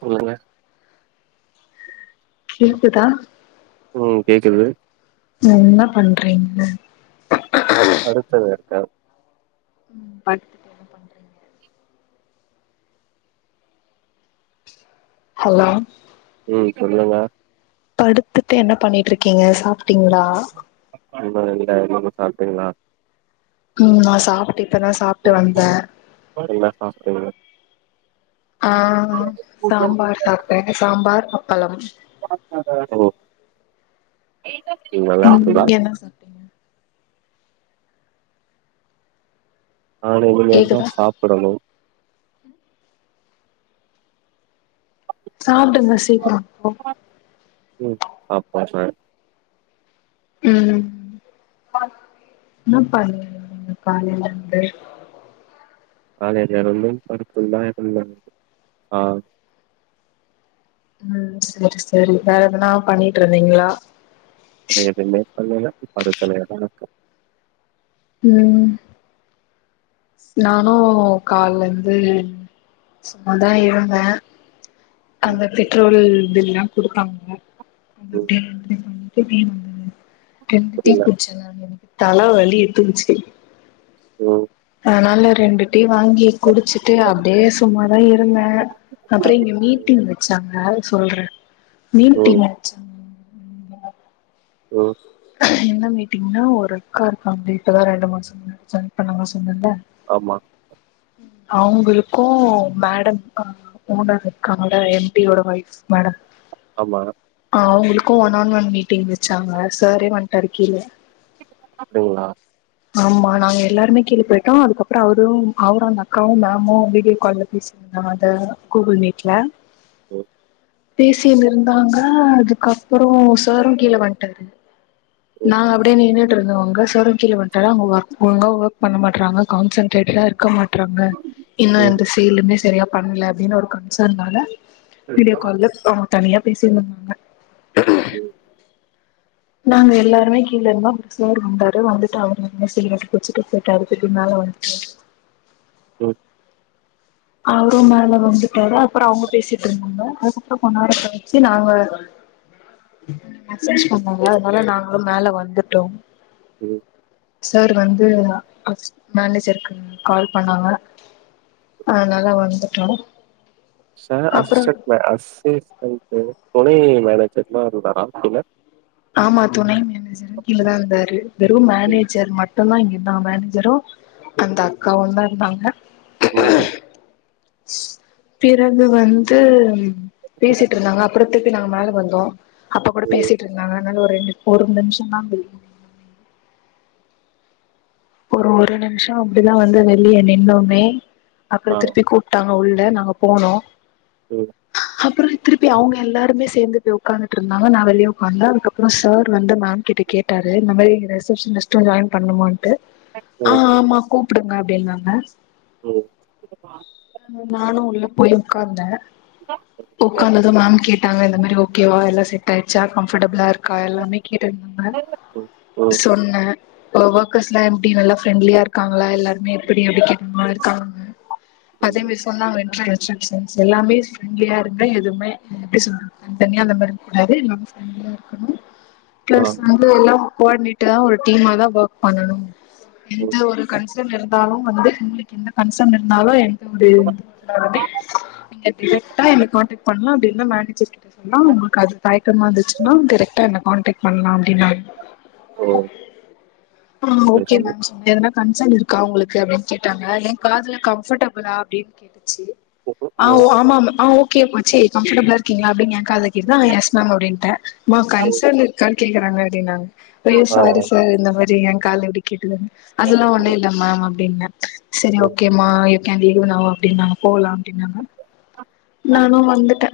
சொல்லுங்க. இருக்குதா. உம் கேக்குது. என்ன பண்றீங்க. அடுத்தது இருக்கா. ம் படுத்துட்டு என்ன பண்றீங்க. ஹலோ. ம் சொல்லுங்க. படுத்துட்டு என்ன பண்ணிட்டு இருக்கீங்க சாப்ட்டீங்களா. இல்ல இல்ல நீங்க சாப்ட்டீங்களா. உம் நா சாப்பிட்டே இப்பதான் சாப்ட்டு வந்தே. என்ன சாப்ட்டீங்க ஆ சாம்பார் சாப்ட்டேன் சாம்பார் அப்பளம். ஏதோ. ம் நீங்க என்ன சாப்ட்டீங்க. நான் கேக்குதா இனிமேல்தான் சாப்பிடணும். சாப்டுங்க சீக்கிரம். ஆ உம் அப்பா ஆஹ். ம் என்னப்ப [unintelligible] காலைலருந்து அ [unintelligible] பருப்புல்லாயிருந்த ஆஹ். ம் சரி சரி வேற எதனா பண்ணிட்ருந்திங்களா. அது எதுமே பண்ணல. [unintelligible] ம் நானூ கால்லந்து சும்மாதான் இருந்தேன் ம் அந்த பெட்ரோல் பில்லாம் குடுப்பாங்க [unintelligible] ம் [unintelligible] ரெண்டு டீ புரில குடிச்ச [unintelligible] தலவலி எத்துங்ச்சி ம் அதனால ரெண்டு டீ வாங்கி குடிச்சுட்டு அப்டியே சும்மாதா இருந்த, அப்பற இங்க ம் மீட்டிங் வச்சாங்க சொல்ற மீட்டிங் ம் வச் ம் என்ன மீட்டிங்னா ஒரு அக்கா இருக்காங்க இப்பதா ரெண்டு மாசம் முன்ன ஜாயின் பண்ணாங்க சொன்னல்ல. ஆமா அவங்களுக்கு மேடம் அஹ் ஓனர் இருக்காங்கள எம் டியோட ஒய்ஃப் மேடம் ஆமா ஆவுங்க்லுக் கு ஒன்னன் ஒன் மீட்டிங் வச்சாங்க. சாரே வன்ட்டாருகீல அப்டிங்களா. ஆமா நாங்க எல்லாருமே கீழ போயிட்டோ அதுக்கப்புற அவரூ அவரு அந்த அக்காவு மேமு வீடியோ கால்ல பேசியிருந்தாங்க அத கூகுள் மீட்ல ம் பேசிணு இருந்தாங்க அதுக்கப்புறோ சாரு கீல வந்ட்டாரு. ம் நான் அப்படியே நின்னு இருந்தவங்க சவன்திரிஒன் [unintelligible] க ஒர்க் ஒழுங்கா ஒர்க் பண்ண மாட்டறாங்க கான்சன்ட்ரேட்ல இருக்க மாட் துறங்க இன்னு ம் எந்த செய்லுமே சரியா பண்ணல அப்படின்னு ஒரு கன்சர்னால வீடியோ ம் கால்ல ஆ தனியா பேசியினுருந்தாங்க. உம் [inaudible] நாங்க எல்லாருமே கீழ இருந்த அப்ற சார் வந்தாரு வந்துட்டு அவ என்ன செய்யலுக்குச்சுட்டு போட்டாரு திருப்பி மேல வந்துடாரு ஹு அவரும் மேல வந்துட்டாரு அப்புறம் அவங்க பேசிட்டு இருந்தாங்க அதுக்கப்புறம் கொன்னர நாங்க சொன்னாங்க அதனால நாங்களும் மேல வந்துட்டோம். ம் சார் வந்து மேனேஜருக்கு கால் பண்ணாங்க. அதுனால வந்துட்டோ ச அப்றோ அசிச்டன்ட்ல அசி [unintelligible] மேனேஜர்னா [unintelligible] இல்ல ஆமா துணை மேனேஜரு கீழதா இருந்தாரு வெறு ம் மேனேஜர் மட்டுந்தா இங்க நா மேனேஜரூ அந்த அக்காவுந்தா இருந்தாங்க உம் ம் பிறகு வந்து பேசிட்டிருந்தாங்க அப்புற திருப்பி நாங்க மேல வந்தோ அப்ப கூட ம். பேசிட்டுருந்தாங்க [unintelligible] ரெண்டு ஒரு நிம்ஷந்தா [unintelligible] ஒரு ஒரு நிம்ஷோ அப்டிதா வந்து வெளிய நின்னோமே அப்புற ஆ. திருப்பி கூப்ட்டாங் அ உள்ள நாங்க போனோ உம் அப்புற திருப்பி அவுங்க எல்லாருமே சேந்து போய் உக்காந்துட்டுருந்தாங்க நா வெளிய உக்காந்தே அதுக்கப்புற சார் வந்து மேம் கிட்ட கேட்டாரு இந்த மாரி ரிசெப்ஷனிஸ்டா ஜாயின் பண்ணணுமான்ட்டு ஆ ம் ஆமா கூப் ப்பிடுங்க அப்டின்னாங்க ஓ நானு உள்ள போய் உக்காந்தே உக்காந்தது மேம் கேட் ட்டாங்க இந்த மாரி ஓகே வா எல்லா செட் ஆயிட்ச்சா கம்ஃபடபிளாருக் க்கா எல்லாமே கேட்டு இருந்தாங்க ம் ம் சொன்னே யோகா க்ளஸ் ல்லா எப்டி நல்லா ஃபிரெண்ட்லியா இருக்காங்களா எல்லாருமே எப்டி அப்படி கேட்டுந்தே அதுக்கு அவுங்க அதேமரி ம். சொன்னாங்க [unintelligible] ரிசெப்ஷனிஸ்ட் எல்லாமே ஃபிரெண்ட்லியா இருங்க எதுவுமே எப்படி சொல்றது தனித்தனியா அந்த மாரி இருக்கக்கூடாது எல்லாமே ஃபிரெண்ட்லியா இருக்கணு ஆ. பிளஸ் வந்து எல்லாம் கோ ஆட்னேட்டரா ஒரு டீமாதா வக் பண்ணணும் எந்த ம். ஒரு கன்ஸ் ர்ஜன் இருந்தாலு வந்து உங்ளுக்கு எந்த கன்சன் இருந்தாலு எங் [unintelligible] நீங்க டிரெக்டா என்ன கான்டேக்ட் பண்லா அப்டி நா மேனேஜர்கிட் ட்ட சொன்னா உங்ளுக்கு அது தயக்கமா இந்துச்சுன்னா டிரெக்டா என்ன கான் டேக் பண்லா அப்டினாங்க ஓ! ஆ சரி. ஓக் [unintelligible] கன்சன் இருக்கா உங்களுக்கு அப்டின் கேட்டாங்க ஏ காதுல கம்ஃபடப்ளா அப்டின் கேட்டுச்சி ம். ஆ ஒ ம். ஆமாம் அ ஒ கே போச்சி கம்ஃபடப்ளா இருக்கீங்ளா அப்டின் என் காதுல கேட்டுது அ எஸ் மேம் அப்டின்ட்டே ம்மா கன்சன் இருக்கான் கேக்குறாங்க அப்படினங்க.. ஐ்யோ ஆ. சாரிசாரிஇந்த மாதிரியங் [unintelligible] கேட்டுதா அதெல்லா ஒண்ணு இல்லமாமம் அப்டின்னா சரி ம். ம். ஓகேமா [unintelligible] அப்படின்னுனாங்க போலாம் அப்படின்னாங்க. நானும் வந்துட்டே.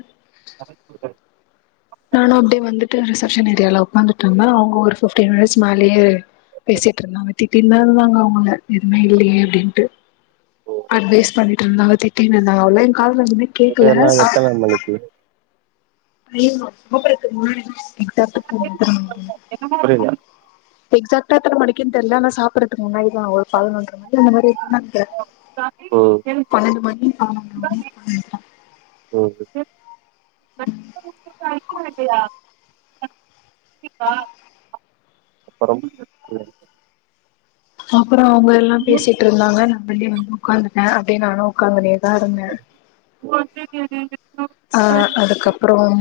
நானு அப்டியே வந்துட்டு ரிசப்ஷன் ஏரியாலில உக்காந்துட்ட இருந்த அவங்க ஒரு பிப்டீன் மினிட்ஸ் மேலேயே பேசிட்டு இருந்தாங்க திட்டி இருந் இருந்தாங்க அவங்க எதுவுமே இல்லையே அப்படின்னுட்டு அட்வைஸ் பண்ட் ரெண்ட் நாள திட்டீனாள கால் வந்த உன்ன கேக்கல இதெல்லா ஆ எத்தன மணிக்கு? நீங்க சாப்பறத்துக்கு முன்னாடி புரியல. [unintelligible] எக்சாடா எத்தனை மணிக்கு தெரியல ஆனா சாப்பிறத்துகுமுன்னா நான் ஒரு பதினொன்று மணி க்கிஅந்த மாதிரி பண்ணிட்டேன் ம் பன்னெண்டு மணி பதினொ மணிட்டேன் ம். [inaudible] [unintelligible] அப்புறம் [inaudible] [inaudible] அப்ரோ அவங்க எல்லா பேசிட்டு இருந்தாங்க. நா வெளிய வந் உட்காந்துட்ட அப்படி நானு உட்காந்து [unintelligible] [inaudible] ஆ அதுக்கப்புறம்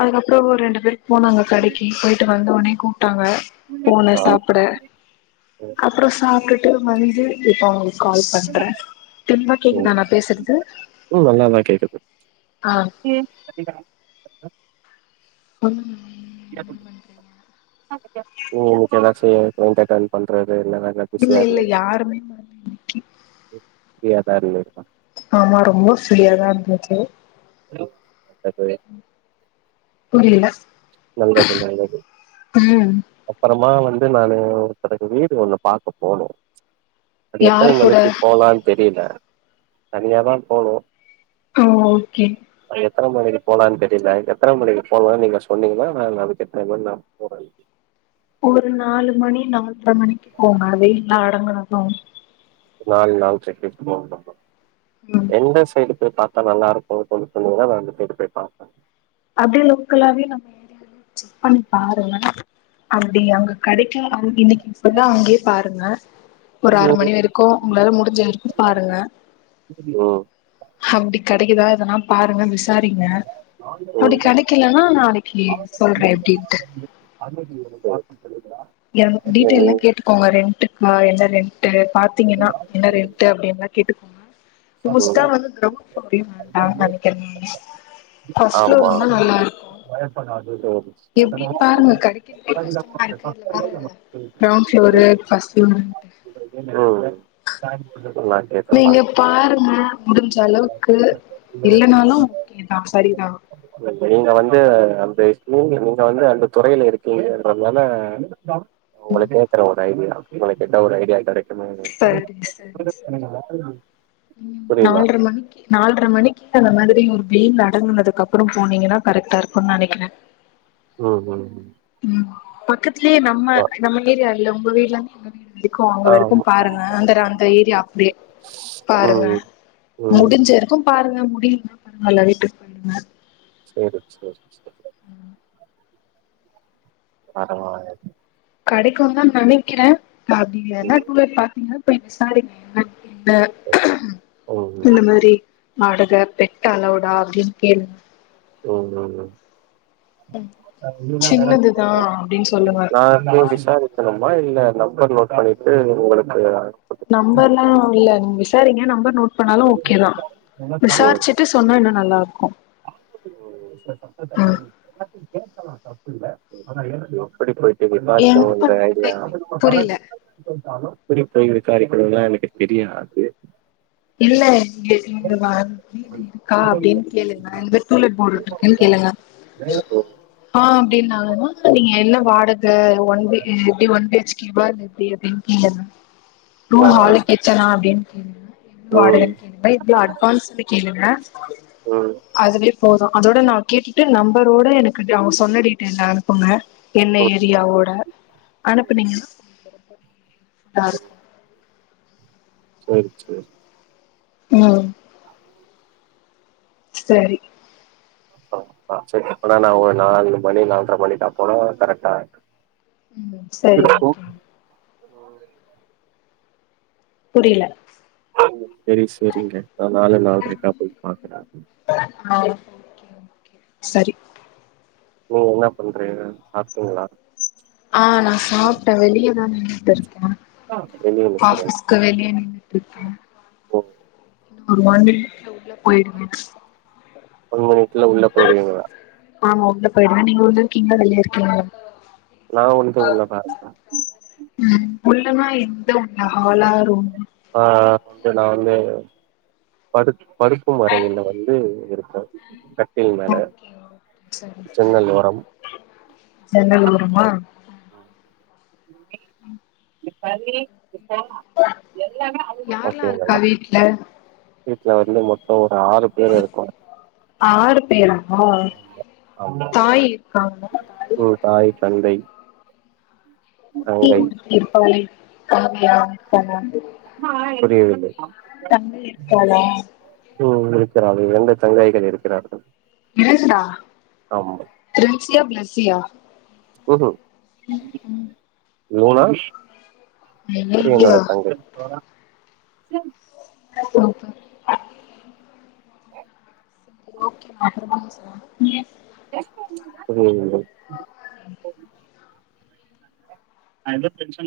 அதுக்கப்புறம் ஒரு ரெண்டு பேர் போனாங்க கடைக்கு போயிட்டு வந்த உடனே கூப்ட்டாங்க. போனே ஆ. சாப்பிட ம் அப்புறம் சாப்ட்டு [unintelligible] கால் பண்றேன். தெளிவா கேக்குதா ம். நான் பேசுறது. ஆ உம் [inaudible] [inaudible] [unintelligible] இல்ல பிஸியா இல்ல இருந்தது யாருமே மா இன்னைக்கி யாபாரி யோடுதான் ஆமா ரொம்ப சுழியாதா இருந்தச்சு து அது புரியல நல்லது நல்லது ம் அப்பறம் அம்மா வந்து நானு ஒருத்தருக்கு வீடு ஒண்ணு பாக்க போனோ அது எத்தன யார் கூட மணிக்கு போலானு தெரில தனியாதா போணும் அ ஓகே எத்தன மணிக்கு போலானு தெரில எத்தன மணிக்கு போலானு நீங்க சொ சொன்னீங்கன்னா நா அதுக்கு தகுந்த நா போறே ஒரு நாலு மணி நால்ர மணிக்கு போனாலே எல்லா அடங்குனதும் நாலு நாலு [unintelligible] ஃபோன் பண்றோ ம் எந்த சைடுக்கு பா நல்லா இருக்குன்னு சொல்லி சொன்னிங்கன்னா நா இந்த சைடு போய் பாப்பே அப்டியே லோக்கலாவே நம்ம ஏரியால செக் பண்ணி பாருங்க அ டி அங்க கெடைக்கு அ இன்னைக்கு ஃபுல்லா அங்கயே பாருங்க ஒரு ஆறு ம் மணி வரைக்கும் உங்களால முடிஞ்ச வரைக்கும் பாருங்க ம் அப்டி க கெடைக்குதா எதெல்லா பாருங்க விஸ் [inaudible] அப்படி கெடைக்கலன்னா நா அன்னைக்கு சொல்றே எப்டின்ட்டு எ டீட்டெய்ல்லா கேட்டுக்கோங்க ரெண்ட்டுக்கா என்ன [unintelligible] ஏ பாத்தீங்கன்னா என்ன ரேட்டு அப்டின்லாம் கேட்டு மோஸ்டா ம் வந்து கிரவுண்ட் ஃப்ளோர்னு நா நெனைக்கிறேன் நானு காஸ் ஆமா பயப்படாததோ ம் எப்படின்னு பாருங்க கெடைக்கிறதே கஷ்டமா இருக்கு இதுல வேற கிரௌண்ட் ஃப்ளோரு ஃபர்ஸ்ட் ஃப்ளோருன்ட்டு சும்மா கேட்டுப் நீங்க பார்த்த பாருங்க முடிஞ்ச அளவுக்கு இல்லனாலும் ஓகே தா சரிதா நீங்க வந்து [unintelligible] நீங்க வந்து அந்த துறையில இருக்கீங்கன்றதுனால உங்கள கேக்கற ஒரு ஐடியா உங்கள கேட்டா ஒரு ஐடியா கெட சரி சரி சரி புரியல நால்ர மணிக்கு நால்ர மணிக்கு அந்த மாதிரி வெயில் அடங்குனதுக்கு அப்புறோ போனீங்கன்னா கரெக்ட்டா இருக்கு நெனைக்கிறே உம் ஹும் ம் பக்கத் து நம்ம நம்ம ஏரியா இல்ல உங்க வீட்ல இருந்து எங்க வீடு எப்டி க்கு அங்க வரைக்கு ஆமா பாருங்க அந்த அந்த ஏரியா அப்டியே பாருங்க ம் ம் முடிஞ்சவரைக்கு பாருங்க முடியுதா பாருங்க இல்ல வீட்டுக்கு போய்டுங்க செரி செரி செரி உம் பரவால கெடைக்கும் தான் நெனைக்கிறேன் அப்டி இல்லனா டூலர் பாத்திங்க போய் விசாரிங்க என்ன என்ன ம் இந்த மாரி ஆடுக பெட் அலவ்டா அப்டின்னு கேளுங்க உம் உம் உம் சின்னதுதா அப்டின்னு சொல்லுங்க [inaudible] மா இல்ல நம்பர் நோட் பண்ணிட்டு உங்களுக்கு அனுப்பட்டுமா? நம்பர்ல்லா இல்ல நீங்க விசாரிங்க நம்பர் த நோட் பண்ணாலு ஓக்கே தா விசாரிச்சுட்டு சொன்னா இன்னு நல்லாருக்கு உம் [inaudible] சத்தத்த கவனி எல்லாத்துக்கு கேக்கலா தப்பு இல்ல ஆனா [inaudible] எப்டி போய் [unintelligible] என்ன விசாரிக்கனுன்ற பண்றீங்க ஐடியா [inaudible] புரில இருந்தாலு எப்டி போய் விசாரக்கனுல்லா எனக்கு தெரியாது இல்ல இங்க இங்க வா வீடு இருக்கா அப்டின்னு கேளு அ இங்க டூலெட் போர்டு இருக்குனு கேளுங்க ம் ஆஹ் அப்டின்னாங்கனா செரிங்க என்ன வாடக இப்டி வந்து கிபாது எப்டி அப்டின்னு கேளுங்க ஆ ரூம் ஹாலு கிச்சனா அப்டின் கேளுங்க எவ்ளோ ம் வாடகன்னு கேளுங்க எவ்ளோ அட்வான்ஸுன்னு கேளுங்க ம் அதுலே போதும் அதோட நான் கேட்டுட்டு நம்பரோட எனக்கு அவுங்க சொன்ன டீட்டெய்ல அனுப்புங்க என்ன ம் ஏரியாவோட ம் அனுப்புனிங்கநா ஆ சேரி சேரி ம் சேரி ஆ ஆ சேரி அப்பனா நா ஒரு நால் மணி நால்ற மணிட்டா போனா கரெட்டா ம் சேரிங்க உ [inaudible] புரில சேரி சேரிங்க நா நாலு நாள்ரைகு போய் பாக்குறே ஆ சரி ஓ என்ன பண்றீங்க சாப்ட்டீங்ளா ஆ நா சாப்ட்ட வெளியதா நின்னுட்டு இருக்கே வெளிய நிக்கிறே ஆபிஸ்கு வெளிய நின்னுட்டு இருக்கே ஓ இன்னு ஒரு மினிட்ல உள்ள போய்டுவே ஒரு மிணிட்டுல உள்ள போய்டுவீங்களா போயிடுவ நீங்க உள்ள இருக்கீங்களா வெளிய இருக்கீங்களா [unintelligible] உள்ள தா இருப்ப ம் உள்ள நா எங் [unintelligible] ஹாலா ரூம் ஆ இப்ப நா வந்து படுத் படுக்கும் அரைகள்ல வந்து இருக் ஓகே சரி சரி ஜன்னல் ஓரம் ‌சரி ஜன்னல் ஓரமா பவி யார்லா இருக்கா ஓகேங்களா வீட்ல வீட்ல வந்து மொத்தோ ஒரு ஆறு பேர் இருக்கோ ஆறு பேரா ஆமா தாய் காங்க ம் தாய் தந்தை குட்டி தங்கை ஒருத்தி இருப்பாளே காவ்யா தான புரியவில்லை தமிழ் இருக்காலா ம் இருக்கிறார்கள் இரண்டு தங்கைகள் இருக்கிறார்கள் [unintelligible] ஆமா தன்சியா ப்ளஸ் தியா ம்ஹும் ஓலாஷ் சரியனோட ஐயையோ தங்கி சம் பாப்ப சரி ஓகே நம்ம அப்புறமா பேசலாம் [unintelligible] [unintelligible] ம் நா ஏதோ டென்ஷன்